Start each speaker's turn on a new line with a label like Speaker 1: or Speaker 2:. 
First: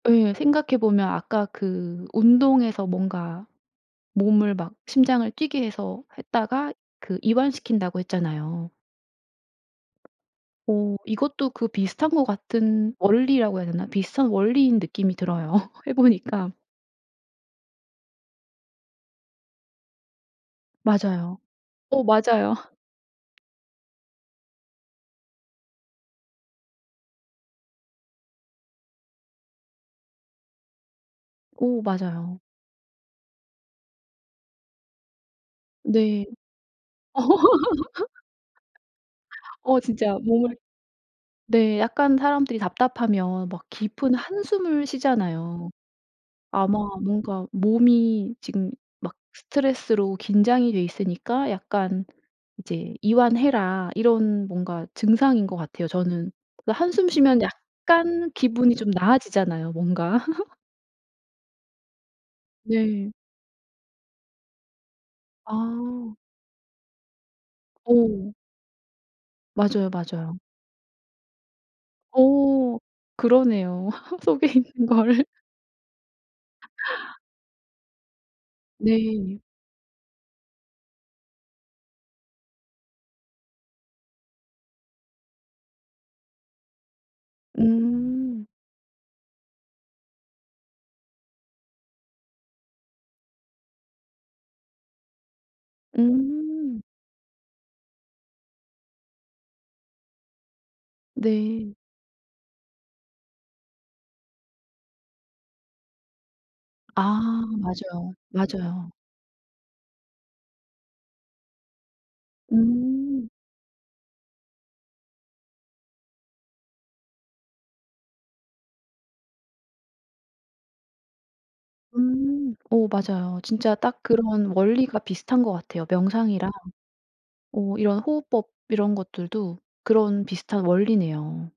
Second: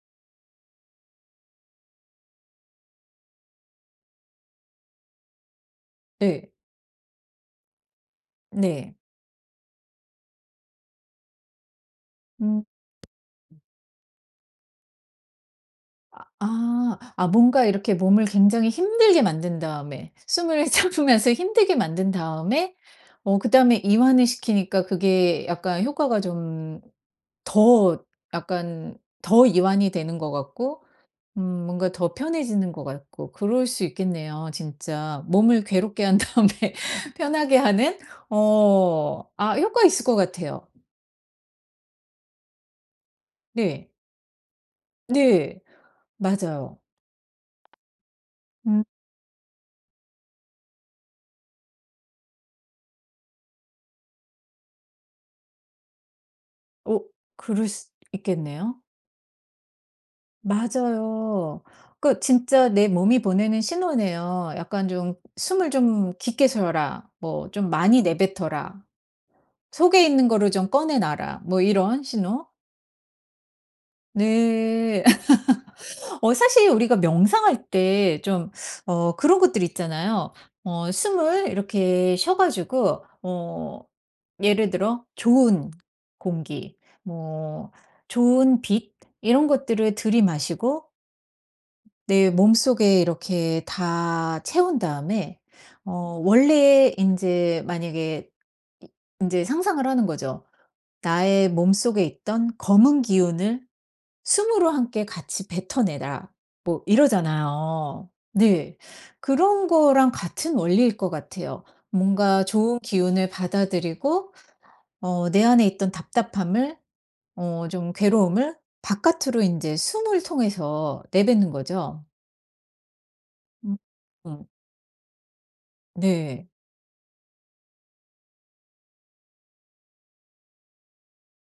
Speaker 1: 예. 생각해 보면 아까 그 운동해서 뭔가 몸을 막 심장을 뛰게 해서
Speaker 2: 예.
Speaker 1: 했다가 그 이완시킨다고 했잖아요.
Speaker 2: 네.
Speaker 1: 어 이것도 그 비슷한 것
Speaker 2: 음.
Speaker 1: 같은 원리라고 해야 되나? 비슷한 원리인 느낌이 들어요. 해
Speaker 2: 아
Speaker 1: 보니까
Speaker 2: 아. 아 뭔가 이렇게 몸을 굉장히 힘들게 만든 다음에 숨을 참으면서
Speaker 1: 맞아요.
Speaker 2: 힘들게
Speaker 1: 어
Speaker 2: 만든
Speaker 1: 맞아요.
Speaker 2: 다음에 어 그다음에 이완을 시키니까 그게 약간 효과가 좀 더 약간 더 이완이 되는 것 같고 음
Speaker 1: 오
Speaker 2: 뭔가 더
Speaker 1: 맞아요.
Speaker 2: 편해지는 것 같고 그럴 수 있겠네요 진짜. 몸을 괴롭게 한
Speaker 1: 네.
Speaker 2: 다음에 편하게 하는. 어. 아
Speaker 1: 어
Speaker 2: 효과 있을 것
Speaker 1: 진짜 몸을
Speaker 2: 같아요.
Speaker 1: 네 약간 사람들이 답답하면 막
Speaker 2: 네.
Speaker 1: 깊은 한숨을
Speaker 2: 네.
Speaker 1: 쉬잖아요.
Speaker 2: 맞아요.
Speaker 1: 아마 뭔가 몸이 지금
Speaker 2: 음.
Speaker 1: 막 스트레스로 긴장이 돼 있으니까 약간 이제 '이완해라.' 이런 뭔가 증상인 것 같아요 저는. 그
Speaker 2: 어
Speaker 1: 한숨 쉬면
Speaker 2: 그럴 수
Speaker 1: 약간 기분이
Speaker 2: 있겠네요.
Speaker 1: 좀 나아지잖아요 뭔가.
Speaker 2: 맞아요. 그 진짜 내
Speaker 1: 네.
Speaker 2: 몸이 보내는 신호네요. 약간 좀 '숨을 좀
Speaker 1: 아.
Speaker 2: 깊게 쉬어라. 뭐 좀 많이
Speaker 1: 어.
Speaker 2: 내뱉어라.
Speaker 1: 맞아요,
Speaker 2: 속에 있는
Speaker 1: 맞아요.
Speaker 2: 거를 좀 꺼내 놔라.' 뭐 이런 신호.
Speaker 1: 어 그러네요. 속에 있는
Speaker 2: 네.
Speaker 1: 걸.
Speaker 2: 어 사실 우리가 명상할 때 좀 어 그런
Speaker 1: 네.
Speaker 2: 것들 있잖아요. 어 숨을 이렇게 쉬어 가지고 어 예를 들어 좋은 공기 뭐
Speaker 1: 음.
Speaker 2: 좋은 빛 이런 것들을 들이마시고 내 몸속에 이렇게 다 채운 다음에 어
Speaker 1: 음.
Speaker 2: 원래 인제 만약에 이 인제 상상을 하는 거죠. "나의
Speaker 1: 네.
Speaker 2: 몸속에 있던 검은 기운을 숨으로 함께 같이 뱉어내라." 뭐
Speaker 1: 아
Speaker 2: 이러잖아요.
Speaker 1: 맞아요,
Speaker 2: 네.
Speaker 1: 맞아요.
Speaker 2: 그런 거랑 같은 원리일 것 같아요. 뭔가 좋은
Speaker 1: 음.
Speaker 2: 기운을 받아들이고 어 내 안에 있던 답답함을 어 좀 괴로움을 바깥으로 인제 숨을 통해서 내뱉는 거죠.
Speaker 1: 음. 어 맞아요. 진짜
Speaker 2: 음
Speaker 1: 딱
Speaker 2: 음.
Speaker 1: 그런 원리가 비슷한 것 같아요,
Speaker 2: 네.
Speaker 1: 명상이랑. 어 이런 호흡법 이런 것들도 그런 비슷한 원리네요.